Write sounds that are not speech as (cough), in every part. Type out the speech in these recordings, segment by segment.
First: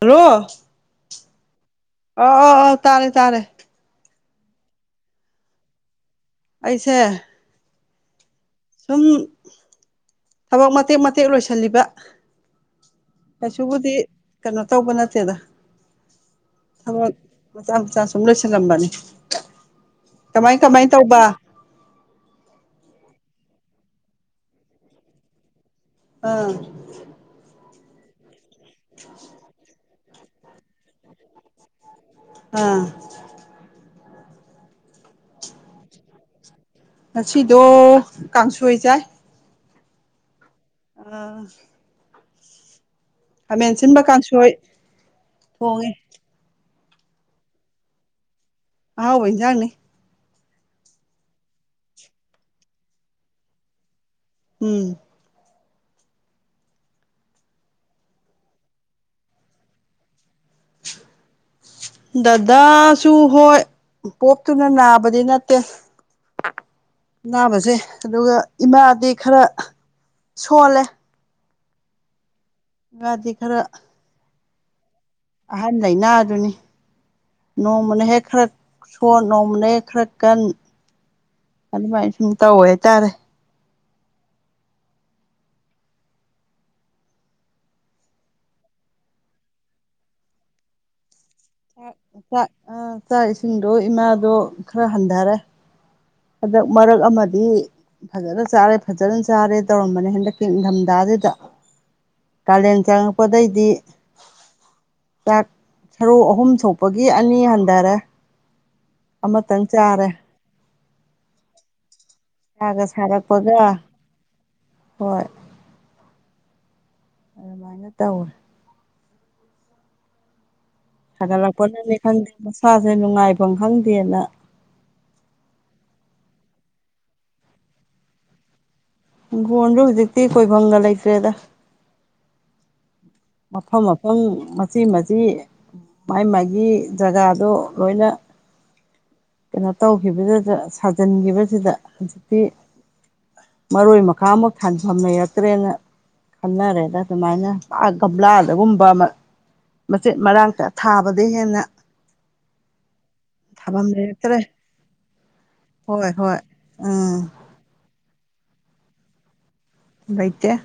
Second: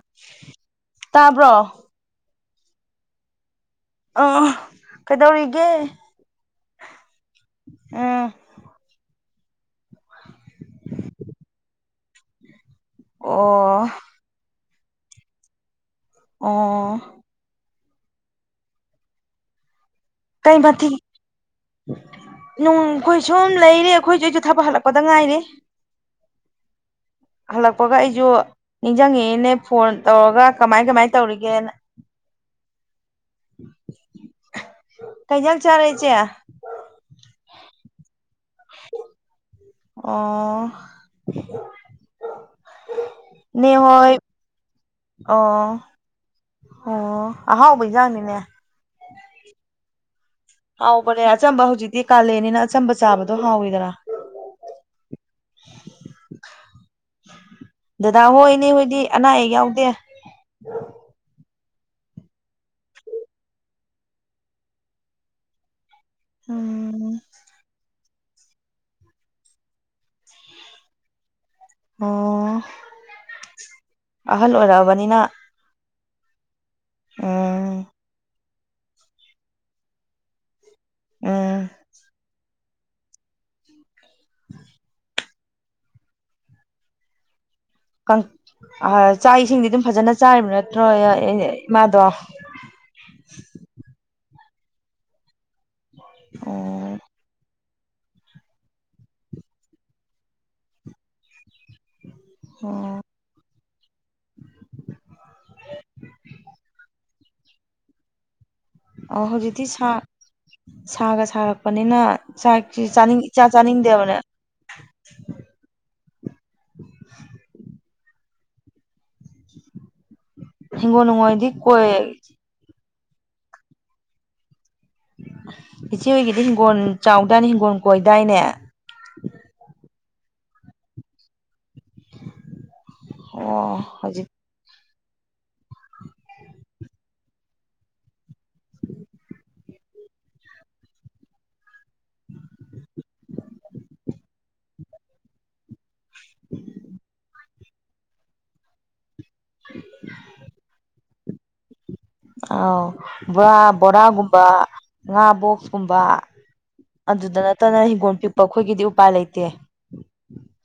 Hello ꯇꯥꯕ꯭ꯔꯣ ꯑ ꯑꯧ ꯑꯧ ꯇꯥꯔꯦ ꯇꯥꯔꯦ ꯑꯥ ꯀꯩꯗꯧꯔꯤꯒꯦ ꯑꯩꯁꯦ ꯑꯥ ꯁꯨꯝ ꯊꯕꯛ ꯃꯇꯦꯛ ꯃꯇꯦꯛ ꯂꯣꯏꯁꯜꯂꯤꯕ ꯑꯣ ꯀꯩꯁꯨꯕꯨꯗꯤ ꯀꯩꯅꯣ ꯇꯧꯕ ꯅꯠꯇꯦꯗ ꯑꯣ ꯊꯕꯛ ꯃꯆꯥ ꯃꯆꯥ ꯁꯨꯝ ꯂꯣꯏꯁꯜꯂꯝꯕꯅꯤ ꯀꯩ ꯃꯊꯤ ꯅꯨꯡ ꯈꯣꯏ ꯁꯨꯝ ꯂꯩꯔꯤ ꯑꯩꯈꯣꯏꯁꯨ ꯑꯩꯁꯨ ꯊꯥꯕꯛ ꯍꯜꯂꯛꯄꯗ ꯉꯥꯏꯔꯤ ꯑꯥ ꯍꯜꯂꯛꯄꯒ ꯑꯩꯁꯨ ꯅꯤꯡꯁꯤꯡꯉꯤꯏꯅꯦ ꯐꯣꯟ ꯇꯧꯔꯒ ꯀꯃꯥꯏ ꯀꯃꯥꯏꯅ ꯇꯧꯔꯤꯒꯦꯅ ꯑꯥ (unintelligible) ꯀꯩꯩ ꯖꯥꯡ ꯆꯥꯔꯦ ꯏꯆꯦ ꯉꯁꯤꯗꯣ ꯀꯥꯡꯁꯣꯏ ꯆꯥꯏ ꯑꯣ ꯑꯥ ꯅꯦ ꯈꯥꯃꯦꯟ ꯁꯤꯟꯕ ꯍꯣꯏ ꯀꯥꯡꯁꯣꯏ ꯑꯣ ꯊꯣꯡꯉꯦ ꯑꯣ ꯑꯍꯥꯎꯕ ꯏꯖꯥꯡꯅꯤꯅꯦ ꯑꯍꯥꯎꯕ ꯏꯟꯖꯥꯡꯅꯤ ꯍꯥꯎꯕꯅꯦ ꯑꯆꯝꯕ ꯍꯧꯖꯤꯛꯇꯤ ꯀꯥꯜꯂꯦꯟꯅꯤꯅ ꯑꯆꯝꯕ ꯆꯥꯕꯗꯣ ꯍꯥꯎꯋꯤꯗꯅ ꯎꯝ ꯗꯗꯥ ꯍꯣꯏ ꯏꯅꯦ ꯍꯣꯏꯗꯤ ꯑꯅꯥ ꯑꯌꯦꯛ ꯌꯥꯎꯗꯦ (inaudible) ꯗꯗꯥꯁꯨ ꯍꯣꯏ ꯄꯣꯞ ꯇꯨꯅ ꯅꯥꯕꯗꯤ ꯅꯠꯇꯦ ꯎꯝ ꯑꯅꯥꯕꯁꯦ ꯑꯗꯨꯒ ꯏꯃꯥꯗꯤ ꯈꯔ ꯁꯣꯜꯂꯦ ꯑꯣ ꯏꯃꯥꯗꯤ ꯈꯔ ꯑꯍꯜ ꯑꯣꯏꯔꯛꯑꯕꯅꯤꯅ ꯑꯍꯟ ꯂꯩꯅꯥ ꯑꯗꯨꯅꯤ ꯎꯝ ꯅꯣꯡꯃꯅ ꯍꯦꯛ ꯈꯔ ꯁꯣꯟ ꯅꯣꯡꯃꯅꯦ ꯈꯔ ꯀꯟ ꯎꯝ ꯑꯗꯨꯃꯥꯏꯅ ꯁꯨꯝ ꯇꯧꯋꯦ ꯍꯥꯏꯇꯥꯔꯦ ꯀꯪ ꯑ ꯆꯥꯛ ꯏꯁꯤꯡꯗꯤ ꯑꯗꯨꯝ ꯐꯖꯅ ꯆꯥꯔꯤꯕ ꯅꯠꯇ꯭ꯔꯣ ꯏꯃꯥꯗꯣ ꯑꯥ ꯆꯥꯛ ꯏꯁꯤꯡꯗꯣ ꯏꯃꯥꯗꯣ ꯈꯔ ꯍꯟꯗꯔꯦ ꯍꯟꯗꯛ ꯃꯔꯛ ꯑꯃꯗꯤ ꯐꯖꯅ ꯆꯥꯔꯦ ꯐꯖꯅ ꯆꯥꯔꯦ ꯇꯧꯔꯝꯕꯅꯦ ꯍꯟꯗꯛꯀꯤ ꯏꯡꯗꯝꯗꯥꯖꯤꯗ ꯀꯥꯂꯦꯟ ꯑꯣ ꯆꯪ ꯄꯗꯩꯗꯤ ꯆꯥꯛ ꯁꯔꯨꯛ ꯑꯍꯨꯝ ꯊꯣꯛꯄꯒꯤ ꯑꯅꯤ ꯍꯟꯗꯔꯦ ꯑ ꯍꯧꯖꯤꯛꯇꯤ ꯁꯥ ꯁꯥꯒ ꯁꯥꯔꯛꯄꯅꯤꯅ ꯆꯥꯛꯁꯤ ꯁꯥꯒ ꯆꯥꯅꯤꯡ ꯏꯆꯥ ꯁꯥꯔꯛꯄꯒ ꯆꯥꯅꯤꯡꯗꯦꯕꯅꯦ ꯍꯣꯏ ꯑꯗꯨꯃꯥꯏꯅ ꯇꯧꯋꯦ ꯍꯤꯡꯒꯣꯜ ꯅꯨꯡꯒꯣꯜꯗꯤ ꯁꯥꯒꯠꯂꯛꯄꯅꯅꯤ ꯀꯣꯏ ꯈꯪꯗꯦ ꯃꯁꯥꯁꯦ ꯅꯨꯡꯉꯥꯏꯐꯝ ꯈꯪꯗꯦꯅ ꯏꯆꯦ ꯍꯣꯏꯒꯤꯗꯤ ꯍꯤꯡꯒꯣꯟ ꯆꯥꯎꯗꯥꯏꯅꯦ ꯍꯤꯡꯒꯣꯟ ꯀꯣꯏꯗꯥꯏꯅꯦ ꯍꯪꯈꯣꯟꯖꯨ ꯍꯧꯖꯤꯛꯇꯤ ꯀꯣꯏꯕꯝꯒ ꯂꯩꯇ꯭ꯔꯦꯗ ꯑꯣ ꯃꯐꯝ ꯃꯐꯝ ꯍꯧꯖꯤꯛ ꯃꯆꯤ ꯃꯆꯤ ꯃꯥꯏ ꯃꯥꯒꯤ ꯖꯒꯥꯗꯣ ꯂꯣꯏꯅ ꯀꯩꯅꯣ ꯇꯧꯈꯤꯕꯗꯨꯗ ꯁꯥꯖꯟꯒꯤꯕꯁꯤꯗ ꯍꯧꯖꯤꯛꯇꯤ ꯃꯔꯣꯏ ꯃꯀꯥ ꯑꯝꯃꯨꯛ ꯊꯥꯡꯐꯝ ꯂꯩꯔꯛꯇ꯭ꯔꯦꯅ ꯈꯟꯅꯔꯦꯗ ꯑꯗꯨꯃꯥꯏꯅ ꯄꯥꯛ ꯀꯝꯂꯥꯗꯒꯨꯝꯕ ꯃ ꯃꯆꯦꯠ ꯃꯔꯥꯡꯇ ꯊꯥꯕꯗꯩ ꯍꯦꯟꯅ ꯑꯥꯎ ꯕꯣꯔꯥ ꯊꯥꯐꯝ ꯂꯩꯔꯛꯇ꯭ꯔꯦ ꯕꯣꯔꯥꯒꯨꯝꯕ ꯉꯥ ꯕꯣꯛꯁꯀꯨꯝꯕ ꯍꯣꯏ ꯍꯣꯏ ꯎꯝ ꯑꯗꯨꯗ ꯅꯠꯇꯅ ꯍꯤꯡꯒꯣꯜ ꯄꯤꯛꯄ ꯑꯩꯈꯣꯏꯒꯤꯗꯤ ꯎꯄꯥꯏ ꯂꯩꯇꯦ ꯂꯩꯇꯦ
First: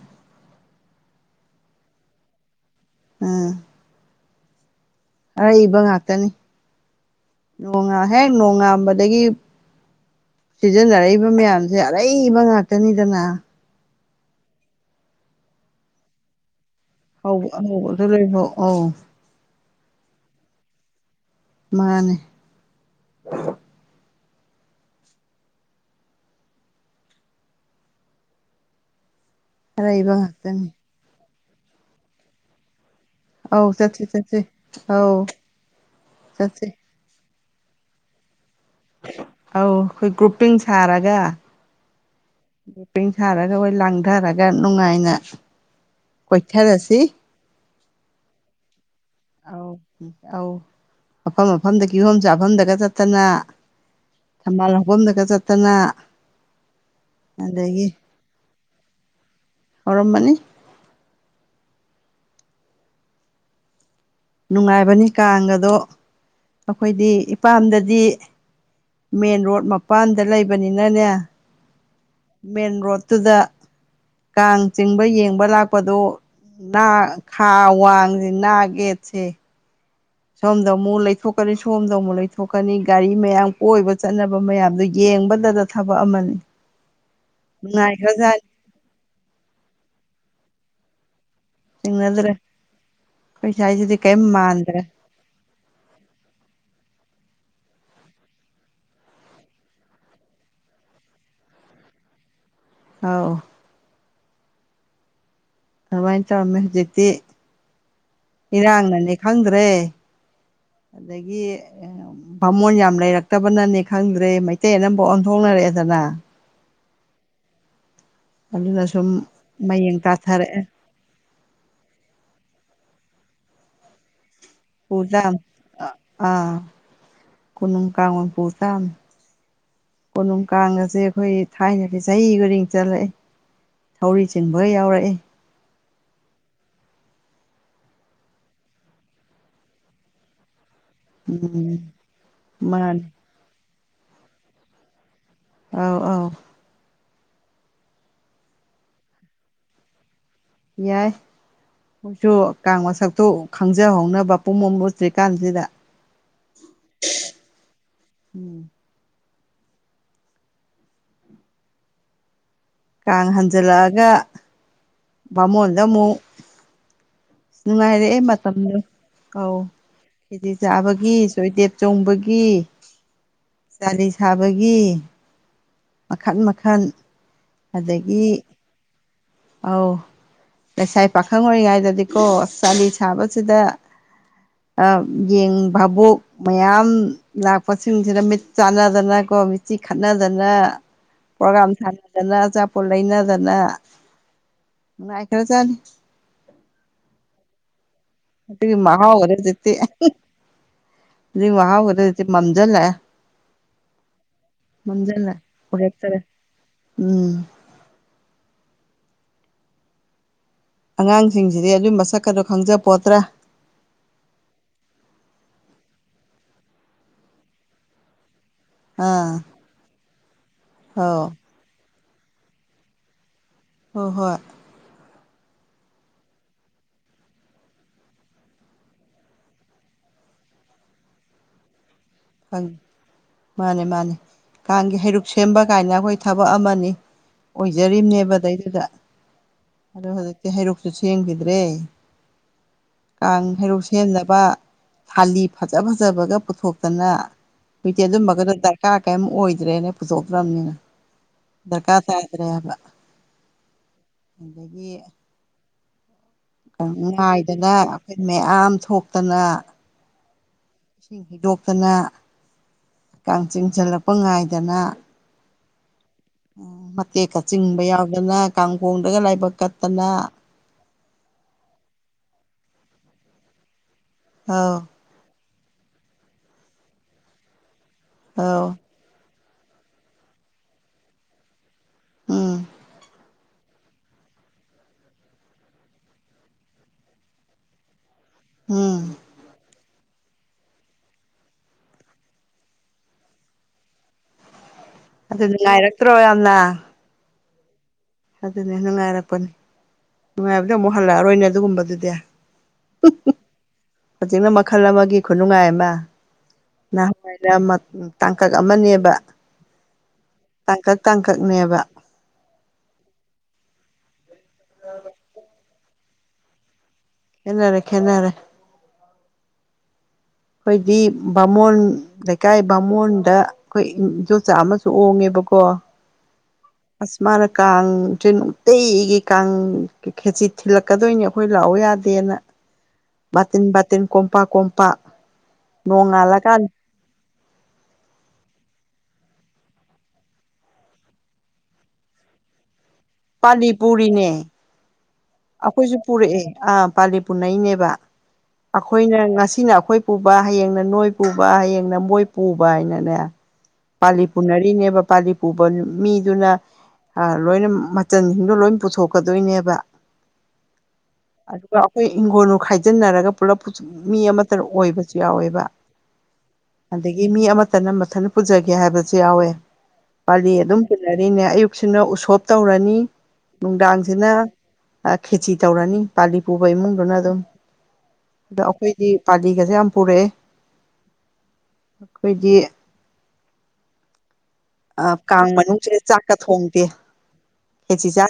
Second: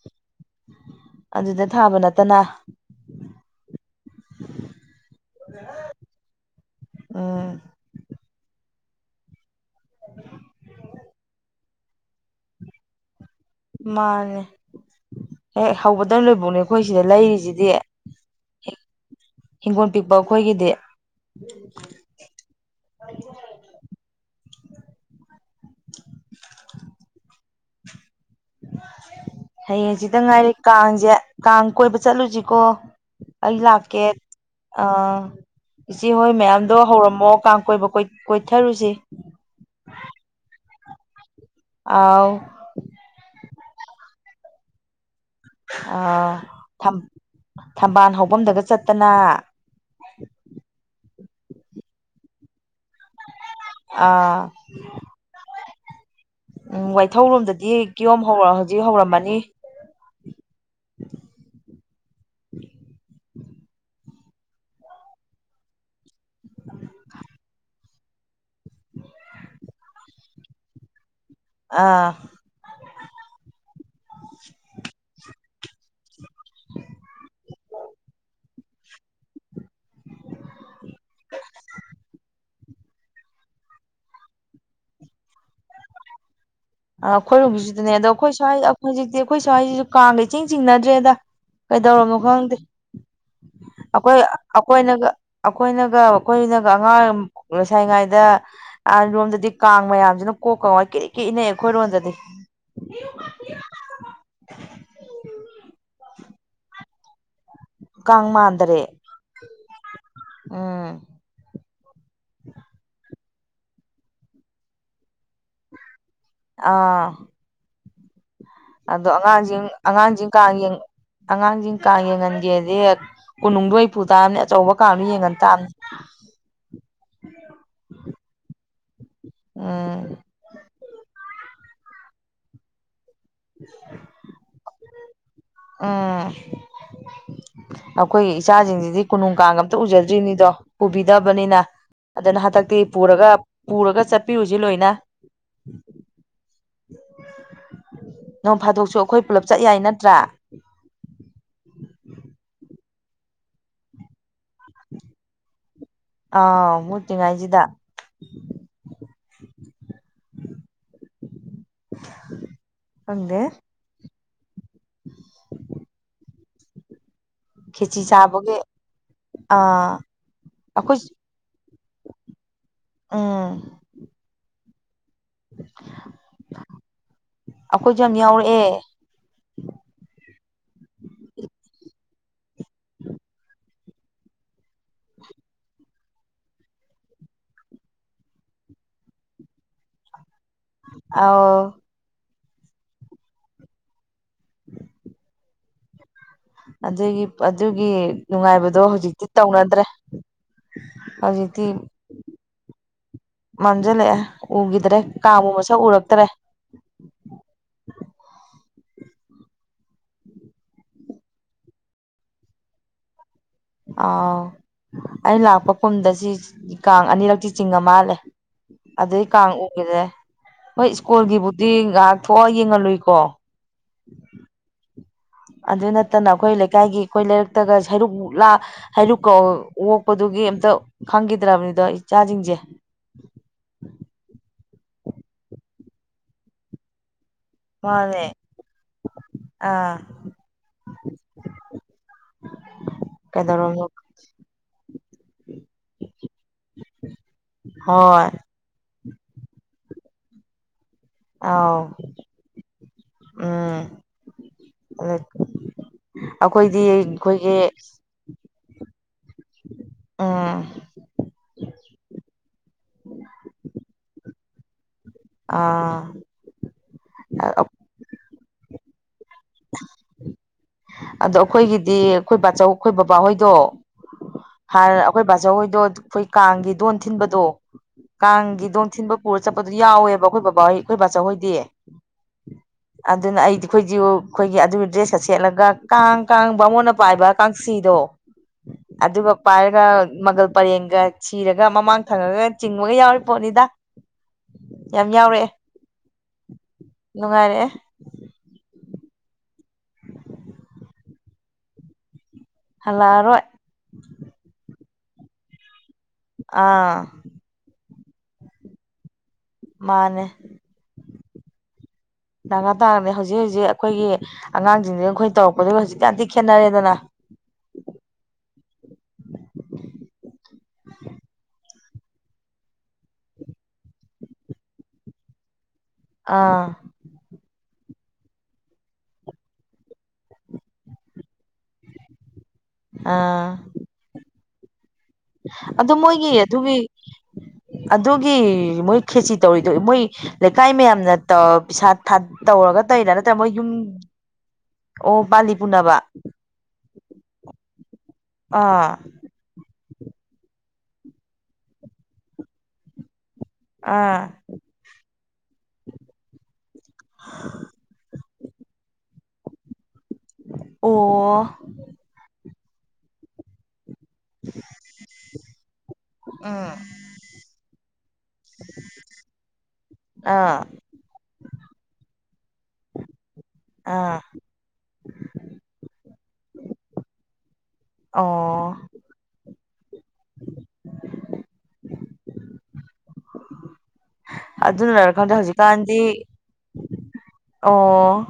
ꯑꯗꯨꯗ ꯊꯥꯕ ꯅꯠꯇꯅ ꯎꯝ ꯑꯔꯩꯕ ꯉꯥꯛꯇꯅꯤ ꯎꯝ ꯅꯣꯡꯉꯥ ꯍꯦꯛ ꯅꯣꯡꯉꯥꯟꯕꯗꯒꯤ ꯁꯤꯖꯤꯟꯅꯔꯛꯏꯕ ꯃꯌꯥꯝꯁꯦ ꯑꯔꯩꯕ ꯉꯥꯛꯇꯅꯤꯗꯅ ꯃꯥꯅꯦ ꯍꯦꯛ ꯍꯧꯕꯗꯩ ꯂꯣꯏꯕꯧꯅꯦ ꯑꯩꯈꯣꯏ ꯁꯤꯗ ꯂꯩꯔꯤꯁꯤꯗꯤ ꯍꯧꯕꯗ ꯂꯣꯏꯐꯥꯎ ꯑꯧ ꯍꯤꯡꯒꯣꯟ ꯄꯤꯛꯄ ꯑꯩꯈꯣꯏꯒꯤꯗꯤ ꯃꯥꯅꯦ ꯍꯌꯦꯡ ꯑꯔꯩꯕ ꯍꯪꯆꯤꯠꯗ ꯉꯥꯏꯔꯦ ꯉꯥꯛꯇꯅꯤ ꯀꯥꯡꯁꯦ ꯀꯥꯡ ꯀꯣꯏꯕ ꯆꯠꯂꯨꯁꯤꯀꯣ ꯑꯩ ꯑꯧ ꯆꯠꯁꯤ ꯂꯛꯀꯦ ꯆꯠꯁꯤ ꯑ ꯑꯧ ꯏꯆꯦ ꯍꯣꯏ ꯆꯠꯁꯤ ꯃꯌꯥꯝꯗꯣ ꯍꯧꯔꯝꯃꯣ ꯀꯥꯡ ꯀꯣꯏꯕ ꯀꯣꯏ ꯀꯣꯏꯊꯔꯨꯁꯤ ꯑꯧ ꯑꯩꯈꯣꯏ ꯒ꯭ꯔꯨꯞꯄꯤꯡ ꯁꯥꯔꯒ ꯑꯥꯎ ꯄꯤꯡ ꯁꯥꯔꯒ ꯍꯣꯏ ꯂꯥꯡꯗꯔꯒ ꯅꯨꯡꯉꯥꯏꯅ ꯑ ꯊꯝ ꯀꯣꯏꯊꯔꯁꯤ ꯊꯝꯕꯥꯜ ꯍꯧꯕꯝꯗꯒ ꯆꯠꯇꯅ ꯑꯧ ꯑꯧ ꯃꯐꯝ ꯃꯐꯝꯗ ꯀꯤꯍꯣꯝ ꯆꯥꯐꯝꯗꯒ ꯆꯠꯇꯅ ꯑꯥ ꯊꯝꯕꯥꯜ ꯍꯧꯐꯝꯗꯒ ꯆꯠꯇꯅ ꯎꯝ ꯋꯥꯏꯊꯧꯔꯣꯝꯗꯗꯤ ꯑꯗꯒꯤ ꯀꯤꯌꯣꯝ ꯍꯧ ꯍꯧꯖꯤꯛ ꯍꯧꯔꯝꯃꯅꯤ ꯍꯧ ꯔꯝ ꯃꯅꯤ ꯅꯨꯡꯉꯥꯏꯕꯅꯤ ꯀꯥꯡꯒꯗꯣ ꯑꯩꯈꯣꯏꯗꯤ ꯏꯄꯥꯝꯗꯗꯤ ꯃꯦꯟ ꯔꯣꯗ ꯃꯄꯥꯟꯗ ꯂꯩꯕꯅꯤꯅꯅꯦ ꯑꯥ ꯃꯦꯟꯔꯣꯗ ꯇꯨꯗ ꯀꯥꯡ ꯆꯤꯡꯕ ꯌꯦꯡꯕ ꯂꯥꯛꯄꯗꯣ ꯅꯥ ꯈꯥ ꯋꯥꯡ ꯅꯥꯛ ꯌꯦꯠꯁꯦ ꯁꯣꯝꯗ ꯑꯃꯨꯛ ꯂꯩꯊꯣꯛꯀꯅꯤ ꯁꯣꯝꯗ ꯑꯃꯨꯛ ꯂꯩꯊꯣꯛꯀꯅꯤ ꯒꯥꯔꯤ ꯃꯌꯥꯝ ꯀꯣꯏꯕ ꯆꯠꯅꯕ ꯃꯌꯥꯝꯗꯨ ꯌꯦꯡꯕꯗꯗ ꯊꯕꯛ ꯑꯃꯅꯤ ꯑ ꯑꯩꯈꯣꯏꯔꯨꯝꯒꯤꯁꯤꯗꯅꯦ ꯑꯗꯣ ꯑꯩꯈꯣꯏ ꯅꯨꯡꯉꯥꯏꯈ꯭ꯔꯖꯥꯠꯅꯤ ꯁ꯭ꯋꯥꯏ ꯍꯧꯖꯤꯛꯇꯤ ꯑꯩꯈꯣꯏ ꯁ꯭ꯋꯥꯏꯁꯤꯁꯨ ꯀꯥꯡꯒ ꯏꯆꯤꯡ ꯆꯤꯡꯅꯗ꯭ꯔꯦꯗ ꯀꯩꯗꯧꯔꯝꯃꯣ ꯆꯤꯡꯅꯗ꯭ꯔꯦ ꯈꯪꯗꯦ ꯑꯩꯈꯣꯏ ꯁ꯭ꯋꯥꯏꯁꯤꯗꯤ ꯑꯩꯈꯣꯏ ꯀꯔꯤꯝ ꯃꯥꯟꯗ꯭ꯔꯦ ꯑꯩꯈꯣꯏꯅꯒ ꯑꯩꯈꯣꯏꯅꯒ ꯑꯩꯈꯣꯏꯅꯒ ꯑꯉꯥꯡ ꯂꯩꯁꯥꯏꯉꯥꯏꯗ ꯑꯥꯔꯣꯝꯗꯗꯤ ꯀꯥꯡ ꯃꯌꯥꯝꯁꯤꯅ ꯀꯣꯛꯀꯥ ꯉꯥꯎꯏ ꯀꯔꯤꯛ ꯀꯔ꯭ꯤꯛ ꯏꯅꯩ ꯑꯩꯈꯣꯏꯔꯣꯝꯗꯗꯤ ꯑꯥꯎ ꯑꯗꯨꯃꯥꯏꯅ ꯇꯧꯔꯝꯃꯦ ꯍꯧꯖꯤꯛꯇꯤ ꯀꯥꯡ ꯃꯥꯟꯗꯔꯦ ꯏꯔꯥꯡꯅꯅꯤ ꯈꯪꯗ꯭ꯔꯦ ꯎꯝ ꯑꯗꯒꯤ ꯚꯃꯣꯟ ꯌꯥꯝ ꯂꯩꯔꯛꯇꯕꯅꯅꯤ ꯈꯪꯗ꯭ꯔꯦ ꯃꯩꯇꯩ ꯑꯅꯝꯕ ꯑꯣꯟꯊꯣꯛꯅꯔꯛꯑꯦꯗꯅ ꯑꯥ ꯑꯗꯨꯅ ꯁꯨꯝ ꯑꯗꯣ ꯑꯉꯥꯡꯁꯤꯡ ꯃꯌꯦꯡ ꯑꯉꯥꯡꯁꯤꯡ ꯀꯥ ꯇꯥꯊꯔꯛꯑꯦ ꯌꯦꯡꯉ ꯑꯉꯥꯡꯁꯤꯡ ꯀꯥꯡ ꯌꯦꯡꯍꯟꯒꯦꯗꯤ ꯀꯣꯅꯨꯡꯗ ꯑꯣꯏꯅꯥ ꯄꯨ ꯇꯥꯕꯅꯤ ꯑꯆꯧꯕ ꯀꯥꯡꯗꯣ ꯌꯦꯡꯍꯟ ꯄꯨꯇꯝꯅꯤ ꯇꯥꯕꯅꯤ ꯑꯥ ꯀꯣꯅꯨꯡ ꯀꯥꯡ ꯑꯣꯏ ꯄꯨ ꯇꯥꯕꯅꯤ ꯑ ꯀꯣꯅꯨꯡ ꯀꯥꯡ ꯒꯥꯁꯦ ꯑꯩꯈꯣꯏ ꯊꯥꯏꯅꯗꯤ ꯆꯍꯤ ꯈꯨꯗꯤꯡ ꯆꯠꯂꯛꯑꯦ (inaudible) ꯊꯧꯔꯤ ꯆꯤꯡꯕꯒꯥ ꯌꯥꯎꯔꯛꯏ ꯑꯥ ꯑꯩꯈꯣꯏ ꯏꯆꯥꯁꯤꯡꯁꯤꯗꯤ ꯀꯣꯅꯨꯡ ꯀꯥꯡꯒꯥ ꯑꯝꯇ ꯎꯖꯗ꯭ꯔꯤꯅꯤꯗꯣ ꯄꯨꯕꯤꯗꯕꯅꯤꯅ ꯎꯝ ꯑꯗꯨꯅ ꯍꯟꯗꯛꯇꯤ ꯃꯥꯅꯤ ꯄꯨꯔꯒ ꯄꯨꯔꯒ ꯆꯠꯄꯤꯌꯨꯁꯤ ꯂꯣꯏꯅ ꯑꯥꯎ ꯑꯥꯎ ꯅꯣꯡ ꯐꯥꯗꯣꯛꯁꯨ ꯑꯩꯈꯣꯏ ꯄꯨꯂꯞ ꯆꯠ ꯌꯥꯏ ꯅꯠꯇ꯭ꯔꯥ ꯌꯥꯏ ꯃꯣꯏꯁꯨ ꯀꯥꯡ ꯃꯁꯛꯇꯨ ꯈꯪꯖꯍꯧꯅꯕ ꯄꯨꯡꯃꯨꯠ ꯃꯨꯠꯇꯔꯤ ꯀꯟꯁꯤꯗ ꯑꯥ ꯃꯨꯠꯇ꯭ꯔꯤꯉꯩꯁꯤꯗ ꯀꯥꯡ ꯈꯪꯗꯦ ꯍꯟꯖꯜꯂꯛꯑꯒ ꯕꯥꯃꯣꯟꯗ ꯑꯃꯨꯛ ꯈꯦꯆꯤ ꯅꯨꯡꯉꯥꯏꯔꯛꯑꯦ ꯆꯥꯕꯒꯤ ꯃꯇꯝꯗꯣ ꯑꯧ ꯑꯥ ꯀꯦꯖꯤ ꯑꯩꯈꯣꯏ ꯆꯥꯕꯒꯤ ꯇꯣꯏꯇꯦꯠ ꯆꯣꯡꯕꯒꯤ ꯎꯝ ꯆꯥꯂꯤ ꯁꯥꯕꯒꯤ ꯃꯈꯟ ꯃꯈꯟ ꯑꯈꯣꯏꯖꯨ ꯌꯥꯝ ꯑꯗꯒꯤ ꯌꯥꯎꯔꯛꯑꯦ ꯑꯧ ꯂꯩꯁꯕꯤ ꯄꯥꯈꯪ ꯑꯣꯏꯔꯤꯉꯩꯗꯗꯤꯀꯣ ꯑꯁ ꯆꯥꯂꯤ ꯁꯥꯕꯁꯤꯗ ꯑꯥ ꯌꯦꯡ ꯚꯕꯣꯛ ꯃꯌꯥꯝ ꯂꯥꯛꯄꯁꯤꯡꯁꯤꯗ ꯃꯤꯠ ꯆꯥꯅꯗꯅꯀꯣ ꯃꯤꯠꯆꯤ ꯈꯠꯅꯗꯅ ꯑꯧ ꯄ꯭ꯔꯣꯒꯥꯝ ꯊꯥꯅꯗꯅ ꯑꯆꯥꯄꯣꯠ ꯂꯩꯅꯗꯅ (inaudible) ꯅꯨꯡꯉꯥꯏꯈꯔ ꯆꯥꯅꯤ ꯑꯗꯨꯒꯤ ꯑꯗꯨꯒꯤ ꯑꯗꯨꯏ ꯅꯨꯡꯉꯥꯏꯕꯗꯣ ꯃꯍꯥꯎꯒꯇꯤ ꯍꯧꯖꯤꯛꯇꯤ ꯇꯧꯅꯗ꯭ꯔꯦ ꯎꯝꯍ ꯑꯗꯨꯏ ꯍꯧꯖꯤꯛꯇꯤ ꯃꯍꯥꯎꯒꯇꯤ ꯍꯧꯖꯤꯛꯇꯤ ꯃꯝꯖꯤꯜꯂꯛꯑꯦ ꯃꯥꯝꯖꯤꯜꯂꯛꯑꯦ ꯎꯒꯤꯗ꯭ꯔꯦ ꯀꯥꯕꯨꯛ ꯃꯁꯛ ꯎꯔꯛꯇꯔꯦ ꯎꯝ ꯑꯉꯥꯡꯖꯤꯡꯖꯤꯗꯤ ꯑꯗꯨꯏ ꯃꯁꯛꯀꯗꯣ ꯈꯪꯖꯄꯣꯠꯇ꯭ꯔꯦ ꯑꯥ ꯑꯩ ꯂꯥꯛꯄ ꯀꯨꯝꯗ ꯁꯤ ꯀꯥꯡ ꯑꯅꯤꯔꯛꯇꯤ ꯆꯤꯡꯉ ꯃꯥꯜꯂꯦ ꯑꯗꯨꯗꯩ ꯑꯥ ꯀꯥꯡ ꯎꯒꯤꯗ꯭ꯔꯦ ꯍꯣꯏ ꯑꯧ ꯁ꯭ꯀꯨꯜꯒꯤꯕꯨꯗꯤ ꯉꯥꯏꯍꯛ ꯊꯣꯛꯑ ꯌꯦꯡꯍꯜꯂꯨꯏꯀꯣ ꯍꯣꯏ ꯍꯣꯏ ꯑꯗꯨ ꯅꯠꯇꯅ ꯑꯈꯣꯏ ꯂꯩꯀꯥꯏꯒꯤ ꯑꯈꯣꯏ ꯂꯩꯔꯛꯇꯒ ꯍꯩꯔꯨꯛꯂꯥꯛ ꯍꯩꯔꯨꯛꯀ ꯑꯣꯛꯄꯗꯨꯒꯤ ꯑꯝꯇ ꯈꯪꯒꯤꯗ꯭ꯔꯕꯅꯤꯗꯣ ꯏꯆꯥꯖꯤꯡꯖꯦ ꯈꯪ ꯃꯥꯅꯦ ꯃꯥꯅꯦ ꯀꯥꯡꯒꯤ ꯍꯩꯔꯨꯛ ꯁꯦꯝꯕ ꯀꯥꯏꯅ ꯑꯈꯣꯏ ꯊꯕꯛ ꯑꯃꯅꯤ ꯃꯥꯅꯦ ꯑꯣꯏꯖꯔꯤꯝꯅꯦꯕ ꯑꯗꯩꯗꯨꯗ ꯑꯥ ꯑꯗꯣ ꯍꯧꯖꯤꯛꯇꯤ ꯍꯩꯔꯨꯛꯁꯨ ꯁꯦꯝꯒꯤꯗ꯭ꯔꯦ ꯀꯥꯡ ꯍꯩꯔꯨꯛ ꯀꯩꯗꯧꯔꯝꯅꯣ ꯁꯦꯝꯅꯕ ꯊꯥꯂꯤ ꯐꯖ ꯐꯖꯕꯒ ꯄꯨꯊꯣꯛ ꯅ ꯍꯧꯖꯤꯛꯇꯤ ꯍꯣꯏ ꯑꯗꯨꯝꯕꯒꯗꯣ ꯗꯔꯀꯥꯔ ꯀꯦꯝ ꯑꯣꯏꯗ꯭ꯔꯦꯅꯦ ꯄꯨꯊꯣꯛꯇ꯭ꯔꯝꯅꯤꯅ ꯑꯥꯎ ꯗꯔꯀꯥꯔ ꯇꯗ꯭ꯔꯦꯕ ꯎꯝ ꯑꯗꯒꯤ (inaudible) ꯑꯩꯈꯣꯏꯗꯤ ꯑꯩꯈꯣꯏꯒꯤ ꯅꯨꯡꯉꯥꯏꯗꯅ ꯑꯈꯣꯏ ꯃꯌꯥꯝ ꯊꯣꯛꯇꯅ ꯎꯝ ꯏꯁꯤꯡ ꯍꯩꯗꯣꯛꯇꯅ ꯀꯥꯡꯥꯡ ꯆꯤꯡꯁꯤꯜꯂꯛꯄ ꯉꯥꯏꯗꯅ ꯑꯥ ꯃꯇꯦꯛꯀ ꯆꯤꯡꯕ ꯌꯥꯎꯗꯅ ꯀꯥꯡꯒꯣꯡꯗꯒ ꯂꯥꯏꯕꯛ ꯀꯠꯇꯅ ꯑꯗꯣ ꯑꯈꯣꯏꯒꯤꯗꯤ ꯑꯈꯣꯏ ꯕꯥꯆꯧ ꯑꯈꯣꯏ ꯕꯕꯥꯍꯣꯏꯗꯣ ꯑꯧ ꯍꯔ ꯈꯣꯏ ꯕꯥꯖꯧꯍꯣꯏꯗꯣ ꯈꯣꯏ ꯀꯥꯡꯒꯤ ꯗꯣꯟ ꯊꯤꯟꯕꯗꯣ ꯑꯧ ꯀꯥꯡꯒꯤ ꯗꯣꯟ ꯊꯤꯟꯕ ꯄꯨꯔ ꯆꯠꯄꯗꯨ ꯌꯥꯎꯋꯦꯕ ꯈꯣꯏ ꯕꯕꯥꯍꯣꯏ ꯈꯣꯏ ꯕꯥꯆꯧꯍꯣꯏꯗꯤ ꯎꯝ ꯑꯗꯨꯅ ꯑꯩꯗꯤ ꯑꯈꯣꯏꯖꯨ ꯈꯣꯏꯒꯤ ꯑꯗꯨꯏ ꯗ꯭ꯔꯦꯁꯀ ꯁꯦꯠꯂꯒ ꯀꯥꯡ ꯀꯥꯡ ꯕꯃꯣꯟꯅ ꯄꯥꯏꯕ ꯀꯥꯡꯁꯤꯗꯣ ꯎꯝ ꯑꯗꯨꯒ ꯄꯥꯏꯔꯒ ꯃꯪꯒꯜ ꯄꯔꯦꯡꯒ ꯁꯤꯔꯒ ꯃꯃꯥꯡ ꯊꯪꯉꯒ ꯆꯤꯡꯕꯒ ꯌꯥꯎꯔꯤ ꯄꯣꯠꯅꯤꯗ ꯌꯥꯝ ꯑꯗꯨ ꯌꯥꯎꯔꯛꯑꯦ ꯅꯨꯡꯉꯥꯏꯔꯛꯇ꯭ꯔꯣ ꯌꯥꯝꯅ ꯅꯨꯡꯉꯥꯏꯔꯛꯑꯦ ꯑꯗꯨꯅꯤ ꯅꯨꯡꯉꯥꯏꯔꯛꯄꯅꯤ ꯅꯨꯡꯉꯥꯏꯕꯗꯣ ꯑꯃꯨꯛ ꯍꯜꯂꯛꯑꯔꯣꯏꯅꯦ ꯑꯗꯨꯒꯨꯝꯕꯗꯨꯗꯤ ꯍꯥꯜꯂꯥꯛ ꯑꯔꯣꯏ ꯍꯨꯖꯤꯛꯅ ꯃꯈꯜ ꯑꯃꯒꯤ ꯈꯨꯅꯨꯡꯉꯥꯏ ꯑꯃ ꯑꯥ (unintelligible) ꯇꯥꯡꯀꯛ ꯑꯃꯅꯦꯕ ꯃꯥꯅꯦ ꯇꯥꯡꯀꯥꯛ ꯇꯥꯡꯀꯥꯛꯅꯦꯕ ꯇꯪꯉꯥ ꯇꯥꯔꯝꯃꯦ ꯍꯧꯖꯤꯛ ꯍꯧꯖꯤꯛ ꯑꯩꯈꯣꯏꯒꯤ ꯑꯉꯥꯡꯁꯤꯡꯁꯤꯅ ꯑꯩꯈꯣꯏ ꯇꯧꯔꯛꯄꯗꯨꯒ ꯍꯧꯖꯤꯛꯀ ꯌꯥꯝꯊꯤ ꯈꯦꯠꯅꯔꯦꯗꯅ ꯈꯦꯠꯅꯔꯦ ꯈꯦꯠꯅꯔꯦ ꯑꯩꯈꯣꯏꯗꯤ ꯕꯥꯃꯣꯟ ꯂꯩꯀꯥꯏ ꯕꯥꯃꯣꯟꯗ ꯑꯩꯈꯣꯏ ꯏꯗꯣꯝꯆꯥ ꯑꯃꯁꯨ ꯑꯣꯡꯉꯦꯕꯀꯣ ꯑꯥ ꯑꯁ ꯃꯥꯅ ꯀꯥꯡꯁꯦ ꯅꯨꯡꯇꯤꯒꯤ ꯀꯥꯡ ꯈꯦꯆꯤ ꯊꯤꯜꯂꯛꯀꯗꯣꯏꯅꯦꯕ ꯑꯩꯈꯣꯏ ꯂꯥꯛꯑꯣ ꯌꯥꯗꯦꯅ ꯑꯥ ꯕꯥꯇꯤꯟ ꯕꯥꯇꯤꯟ ꯀꯣꯝꯄꯥꯛ ꯀꯣꯝꯄꯥꯛ ꯑꯗꯨ ꯃꯣꯏꯒꯤ ꯅꯣꯡꯉꯥꯜꯂꯀꯥꯟ ꯑꯗꯨꯒꯤ ꯑꯗꯨꯒꯤ ꯃꯣꯏ ꯈꯦꯆꯤ ꯇꯧꯔꯤꯗꯣ ꯃꯣꯏ ꯂꯩꯀꯥꯏ ꯃꯌꯥꯝꯅ ꯇꯧ ꯄꯩꯁꯥ ꯊꯥ ꯇꯧꯔꯒ ꯇꯩꯔ ꯄꯥꯂꯤ ꯄꯨꯔꯤꯅꯦ ꯑꯣ ꯄꯥꯂꯤ ꯑꯩꯈꯣꯏꯁꯨ ꯄꯨꯔꯛꯑꯦ ꯑꯥ ꯄꯥꯜꯂꯤ ꯄꯨꯅꯩꯅꯦꯕ ꯑꯥ ꯑꯩꯈꯣꯏꯅ ꯉꯁꯤꯅ ꯑꯩꯈꯣꯏ ꯄꯨꯕ ꯍꯌꯦꯡꯅ ꯅꯣꯏ ꯄꯨꯕ ꯍꯌꯦꯡꯅ ꯃꯣꯏ ꯄꯨꯕ ꯍꯥꯏꯅꯅꯦ ꯑꯥ ꯄꯥꯂꯤ ꯄꯨꯨꯅꯔꯤꯅꯦꯕ ꯄꯥꯂꯤ ꯄꯨꯕ ꯃꯤꯗꯨꯅ ꯂꯣꯏꯅ ꯃꯆꯟꯁꯤꯡꯗꯣ ꯂꯣꯏ ꯄꯨꯊꯣꯛꯀꯗꯣꯏꯅꯦꯕ ꯑꯣ ꯑꯗꯨꯒ ꯑꯩꯈꯣꯏ ꯏꯪꯈꯣꯜꯅ ꯈꯥꯏꯖꯤꯟꯅꯔꯒ ꯄꯨꯂꯞ ꯃꯤ ꯑꯃꯇ ꯑꯣꯏꯕꯁꯨ ꯌꯥꯎꯋꯦꯕ ꯎꯝ ꯑꯗꯒꯤ ꯃꯤ ꯑꯃꯠꯇꯅ ꯃꯊꯟꯗ ꯄꯨꯖꯒꯦ ꯍꯥꯏꯕꯁꯨ ꯌꯥꯎꯋꯦ ꯄꯥꯂꯤ ꯑꯥ ꯑꯗꯨꯝ ꯄꯨꯅꯔꯤꯅꯦ ꯑꯌꯨꯛꯁꯤꯅ ꯎꯁꯣꯞ ꯇꯧꯔꯅꯤ ꯑꯥ ꯅꯨꯡꯗꯥꯡꯁꯤꯅ ꯈꯦꯆꯤ ꯇꯧꯔꯅꯤ ꯄꯥꯂꯤ ꯄꯨꯕ ꯏꯃꯨꯡꯗꯨꯅ ꯑꯗꯨꯝ ꯑꯣ ꯑꯗꯣ ꯑꯩꯈꯣꯏꯗꯤ ꯄꯥꯂꯤꯒꯁꯦ ꯌꯥꯝ ꯄꯨꯔꯛꯑꯦ ꯑꯩꯈꯣꯏꯗꯤ ꯑꯗꯨꯅꯔ ꯈꯪꯗꯦ ꯀꯥꯡ ꯃꯅꯨꯡꯁꯤꯗ ꯍꯧꯖꯤꯛꯀꯥꯟꯗꯤ ꯆꯥꯛꯀ ꯊꯣꯡꯗꯦ ꯈꯦꯆꯤ ꯆꯥ ꯑꯣ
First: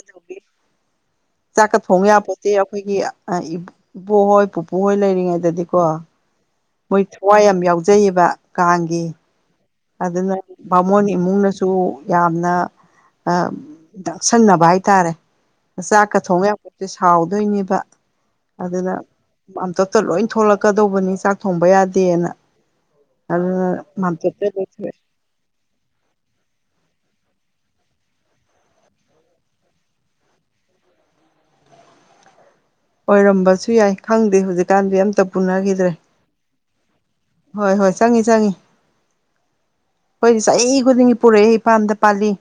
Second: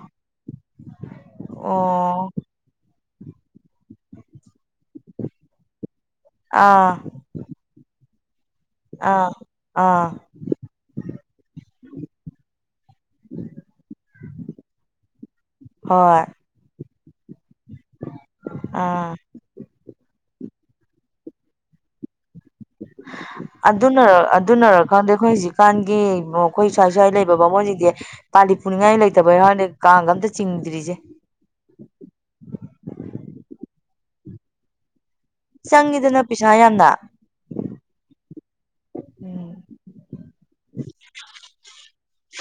ꯆꯥꯛꯀ ꯊꯣꯡ ꯑꯣ ꯌꯥꯄꯣꯠꯇꯦ ꯑꯩꯈꯣꯏꯒꯤ ꯏꯕꯨꯕꯣꯛ ꯍꯣꯏ ꯄꯨꯄꯨꯍꯣꯏ ꯂꯩꯔꯤꯉꯩꯗꯗꯤꯀꯣ ꯑꯥ ꯃꯣꯏ ꯊꯋꯥꯏ ꯌꯥꯝ ꯌꯥꯎꯖꯩꯌꯦꯕ ꯀꯥꯡꯒꯤ ꯑꯥ ꯑꯥ ꯑꯗꯨꯅ ꯕꯥꯃꯣꯟ ꯏꯃꯨꯡꯅꯁꯨ ꯌꯥꯝꯅ ꯗꯥꯛꯁꯟꯅꯕ ꯍꯥꯏꯇꯥꯔꯦ ꯆꯥꯛꯀ ꯍꯣꯏ ꯊꯣꯡ ꯌꯥꯄꯣꯠꯇꯦ ꯁꯥꯎꯗꯣꯏꯅꯦꯕ ꯑꯗꯨꯗ ꯑꯥ ꯃꯥꯝꯇꯣꯞꯇ ꯂꯣꯏ ꯊꯣꯂꯛꯀꯗꯧꯕꯅꯤ ꯆꯥꯛ ꯊꯣꯡꯕ ꯌꯥꯗꯦꯅ ꯑꯗꯨꯅ ꯃꯥꯝꯇꯣꯞꯇ ꯑꯗꯨꯝ ꯑꯗꯩ ꯑꯩꯈꯣꯏ ꯍꯧꯖꯤꯛꯀꯥꯟꯒꯤ ꯑꯩꯈꯣꯏ ꯁ꯭ꯋꯥꯏ ꯁ꯭ꯋꯥꯏ ꯂꯩꯕ ꯕꯥꯃꯣꯟꯁꯤꯡꯖꯦ ꯄꯥꯜꯂꯤ ꯄꯨꯅꯤꯡꯉꯥꯏ ꯂꯩꯇꯕꯩ ꯋꯥꯅꯦ ꯀꯥꯡꯒ ꯑꯝꯇ ꯆꯤꯡꯗ꯭ꯔꯤꯁꯦ ꯑꯣꯏꯔꯝꯕꯁꯨ ꯌꯥꯏ ꯈꯪꯗꯦ ꯍꯧꯖꯤꯛꯀꯥꯟꯗꯤ ꯑꯝꯇ ꯄꯨꯅꯈꯤꯗ꯭ꯔꯦ ꯆꯪꯉꯤꯗꯅ ꯄꯤꯁꯥ ꯌꯥꯝꯅ ꯍꯣꯏ ꯍꯣꯏ ꯆꯪꯉꯤ ꯆꯪꯉꯤ ꯎꯝ ꯈꯣꯏꯗꯤ ꯆꯍꯤ ꯈꯨꯗꯤꯡꯒꯤ ꯄꯨꯔꯛꯑꯦ ꯏꯄꯥꯝꯗ ꯄꯥꯜꯂꯤ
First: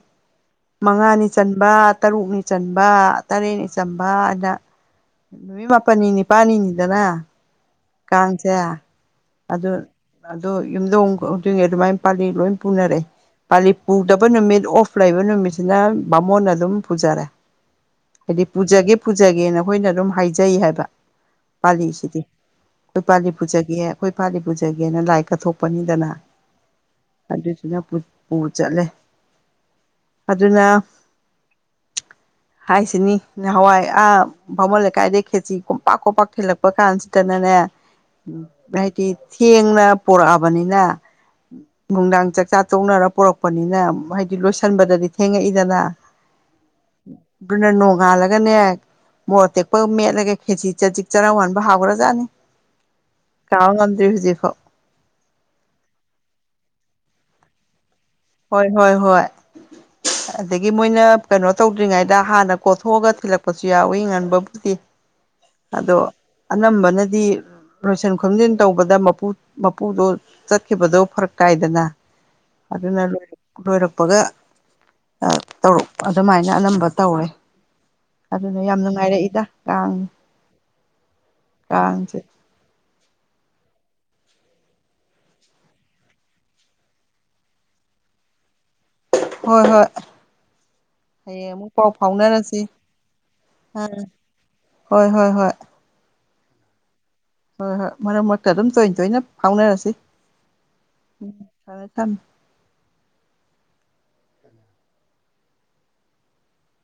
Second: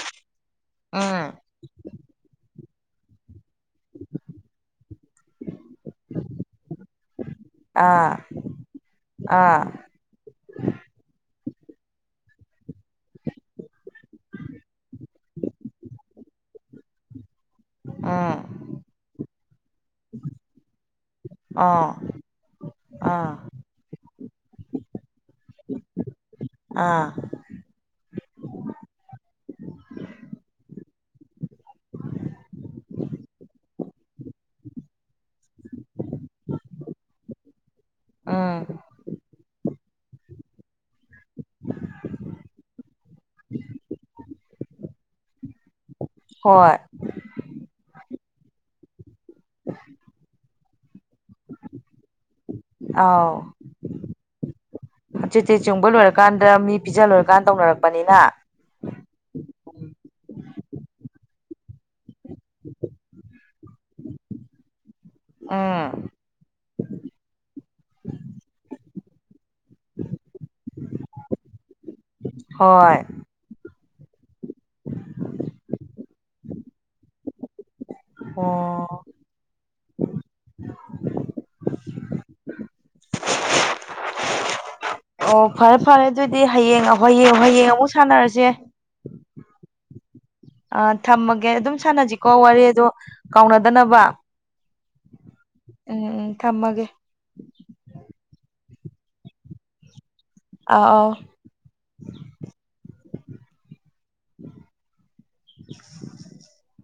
ꯃꯉꯥꯅꯤ ꯎꯝ ꯆꯟ ꯕ ꯇꯔꯨꯛꯅꯤ ꯆꯟꯕ ꯇꯔꯦꯠꯅꯤ ꯆꯟꯕ ꯑꯅ ꯅꯨꯃꯤꯠ ꯃꯥꯄꯟꯅꯤ ꯅꯤꯄꯥꯜꯅꯤꯅꯤꯗꯅ ꯑꯥ ꯀꯥꯡꯁꯦ ꯑꯥ ꯑꯗꯨ ꯑꯗꯣ ꯌꯨꯝꯗꯣꯡ ꯍꯧꯗꯤꯉꯩ ꯑꯗꯨꯃꯥꯏꯅ ꯄꯥꯜꯂꯤ ꯂꯣꯏ ꯄꯨꯅꯔꯦ ꯄꯥꯂꯤ ꯄꯨꯗꯕ ꯅꯨꯃꯤꯠ ꯑꯣꯐ ꯂꯩꯕ ꯅꯨꯃꯤꯠꯁꯤꯅ ꯕꯥꯃꯣꯟꯅ ꯑꯗꯨꯝ ꯄꯨꯖꯔꯦ ꯎꯝ ꯍꯥꯏꯗꯤ ꯄꯨꯖꯒꯦ ꯄꯨꯖꯒꯦꯅ ꯑꯩꯈꯣꯏꯅ ꯑꯗꯨꯝ ꯍꯥꯏꯖꯩ ꯍꯥꯏꯕ ꯑꯣ ꯄꯥꯜꯂꯤꯁꯤꯗꯤ ꯑꯩꯈꯣꯏ ꯄꯥꯜꯂꯤ ꯑꯥ ꯄꯨꯖꯒꯦ ꯑꯩꯈꯣꯏ ꯄꯥꯜꯂꯤ ꯄꯨꯖꯒꯦꯅ ꯂꯥꯏ ꯀꯠꯊꯣꯛꯄꯅꯤꯗꯅ ꯑꯥ ꯑꯗꯨꯗꯨꯅ ꯄꯨ ꯆꯠꯂꯦ ꯑꯗꯨꯅ ꯍꯥꯏꯁꯤꯅꯤ ꯅꯍꯥꯟꯋꯥꯏ ꯑꯥ ꯚꯥꯃꯣꯟ ꯂꯩꯀꯥꯏꯗꯩ ꯈꯦꯠꯆꯤ ꯀꯣꯝꯄꯥꯛ ꯀꯣꯝꯄꯥꯛ ꯊꯤꯂꯛꯄ ꯀꯥꯟꯁꯤꯗꯅꯅꯦ ꯎꯝ ꯍꯥꯏꯗꯤ ꯊꯦꯡꯅ ꯄꯣꯔꯛꯑꯕꯅꯤꯅ ꯅꯨꯡꯗꯥꯡ ꯆꯥꯛꯆꯥ ꯇꯣꯡꯅꯔ ꯄꯣꯔꯛꯄꯅꯤꯅ ꯍꯥꯏꯗꯤ ꯂꯣꯏꯁꯟꯕꯗꯗꯤ ꯊꯦꯡꯉꯛꯏꯗꯅ꯫ ꯍꯣꯏ꯫ ꯗꯨꯅ ꯅꯣꯡꯉꯥꯜꯂꯒꯅꯦ꯫ ꯃꯣꯔꯠ ꯇꯦꯛꯄꯒ ꯃꯦꯠꯂꯒ ꯈꯦꯆꯤ ꯆꯖꯤꯛ ꯆꯔꯥ ꯋꯥꯟꯕ ꯍꯥꯎꯒ꯭ꯔꯥꯖꯥꯠꯅꯤ꯫ ꯑꯥꯎ ꯉꯥꯎ ꯉꯝꯗ꯭ꯔꯤ ꯍꯨꯖꯤꯛꯐꯥꯎ꯫ ꯆꯦ ꯆꯦ ꯆꯣꯡꯕ ꯂꯣꯏꯔꯀꯥꯟꯗ ꯃꯤ ꯄꯤꯖ ꯂꯣꯏꯔꯀꯥꯟꯗ ꯇꯧꯅꯔꯛꯄꯅꯤꯅ ꯍꯣꯏ ꯍꯣꯏ ꯍꯣꯏ ꯑꯗꯒꯤ ꯃꯣꯏꯅ ꯀꯩꯅꯣ ꯇꯧꯗ꯭ꯔꯤꯉꯩꯗ ꯍꯥꯟꯅ ꯀꯣꯊꯣꯛꯑꯒ ꯊꯤꯜꯂꯛꯄꯁꯨ ꯌꯥꯎꯋꯤ ꯉꯟꯕꯕꯨꯗꯤ ꯎꯝ ꯑꯗꯣ ꯑꯅꯝꯕꯅꯗꯤ ꯂꯣꯏꯁꯤꯟ ꯈꯣꯝꯖꯤꯟ ꯇꯧꯕꯗ ꯃꯄꯨ ꯃꯄꯨꯗꯣ ꯆꯠꯈꯤꯕꯗꯣ ꯐꯔꯛ ꯇꯥꯏꯗꯅ꯫ ꯍꯣꯏ ꯑꯗꯨꯅ ꯂꯣꯏꯔꯛꯄꯒ ꯑ ꯇꯧꯔꯛ ꯑꯗꯨꯃꯥꯏꯅ ꯑꯅꯝꯕ ꯇꯧꯔꯦ ꯑꯗꯨꯅ ꯌꯥꯝ ꯑꯣ ꯅꯨꯡꯉꯥꯏꯔꯛꯏꯗ ꯀꯥꯡ ꯀꯥꯡꯁꯦ ꯑꯣ ꯐꯔꯦ ꯐꯔꯦ ꯑꯗꯨꯏꯗꯤ ꯍꯌꯦꯡ ꯑ ꯍꯣꯌꯦꯡ ꯍꯣꯌꯦꯡ ꯑꯃꯨꯛ ꯁꯥꯟꯅꯔꯁꯦ꯫ ꯍꯣꯏ ꯍꯣꯏ ꯑ ꯊꯝꯃꯒꯦ ꯍꯌꯦꯡ ꯑꯃꯨꯛ ꯑꯗꯨꯝ ꯄꯥꯎ ꯁꯥꯟꯅꯁꯤꯀꯣ ꯐꯥꯎꯅꯔꯁꯤ ꯋꯥꯔꯤ ꯑꯗꯣ ꯑꯥ ꯀꯥꯎꯅꯗꯅꯕ ꯍꯣꯏ ꯍꯣꯏ ꯍꯣꯏ ꯎꯝ ꯎꯝ ꯊꯝꯃꯒꯦ꯫ ꯍꯣꯏ ꯍꯣꯏ ꯃꯔꯛ ꯃꯔꯛꯇ ꯑꯗꯨꯝ ꯇꯣꯏ ꯇꯣꯏꯅ ꯐꯥꯎꯅꯔꯁꯤ꯫ ꯑꯥ ꯑꯥꯎ (unintelligible) ꯊꯝꯃꯦ ꯊꯝꯃꯦ (unintelligible)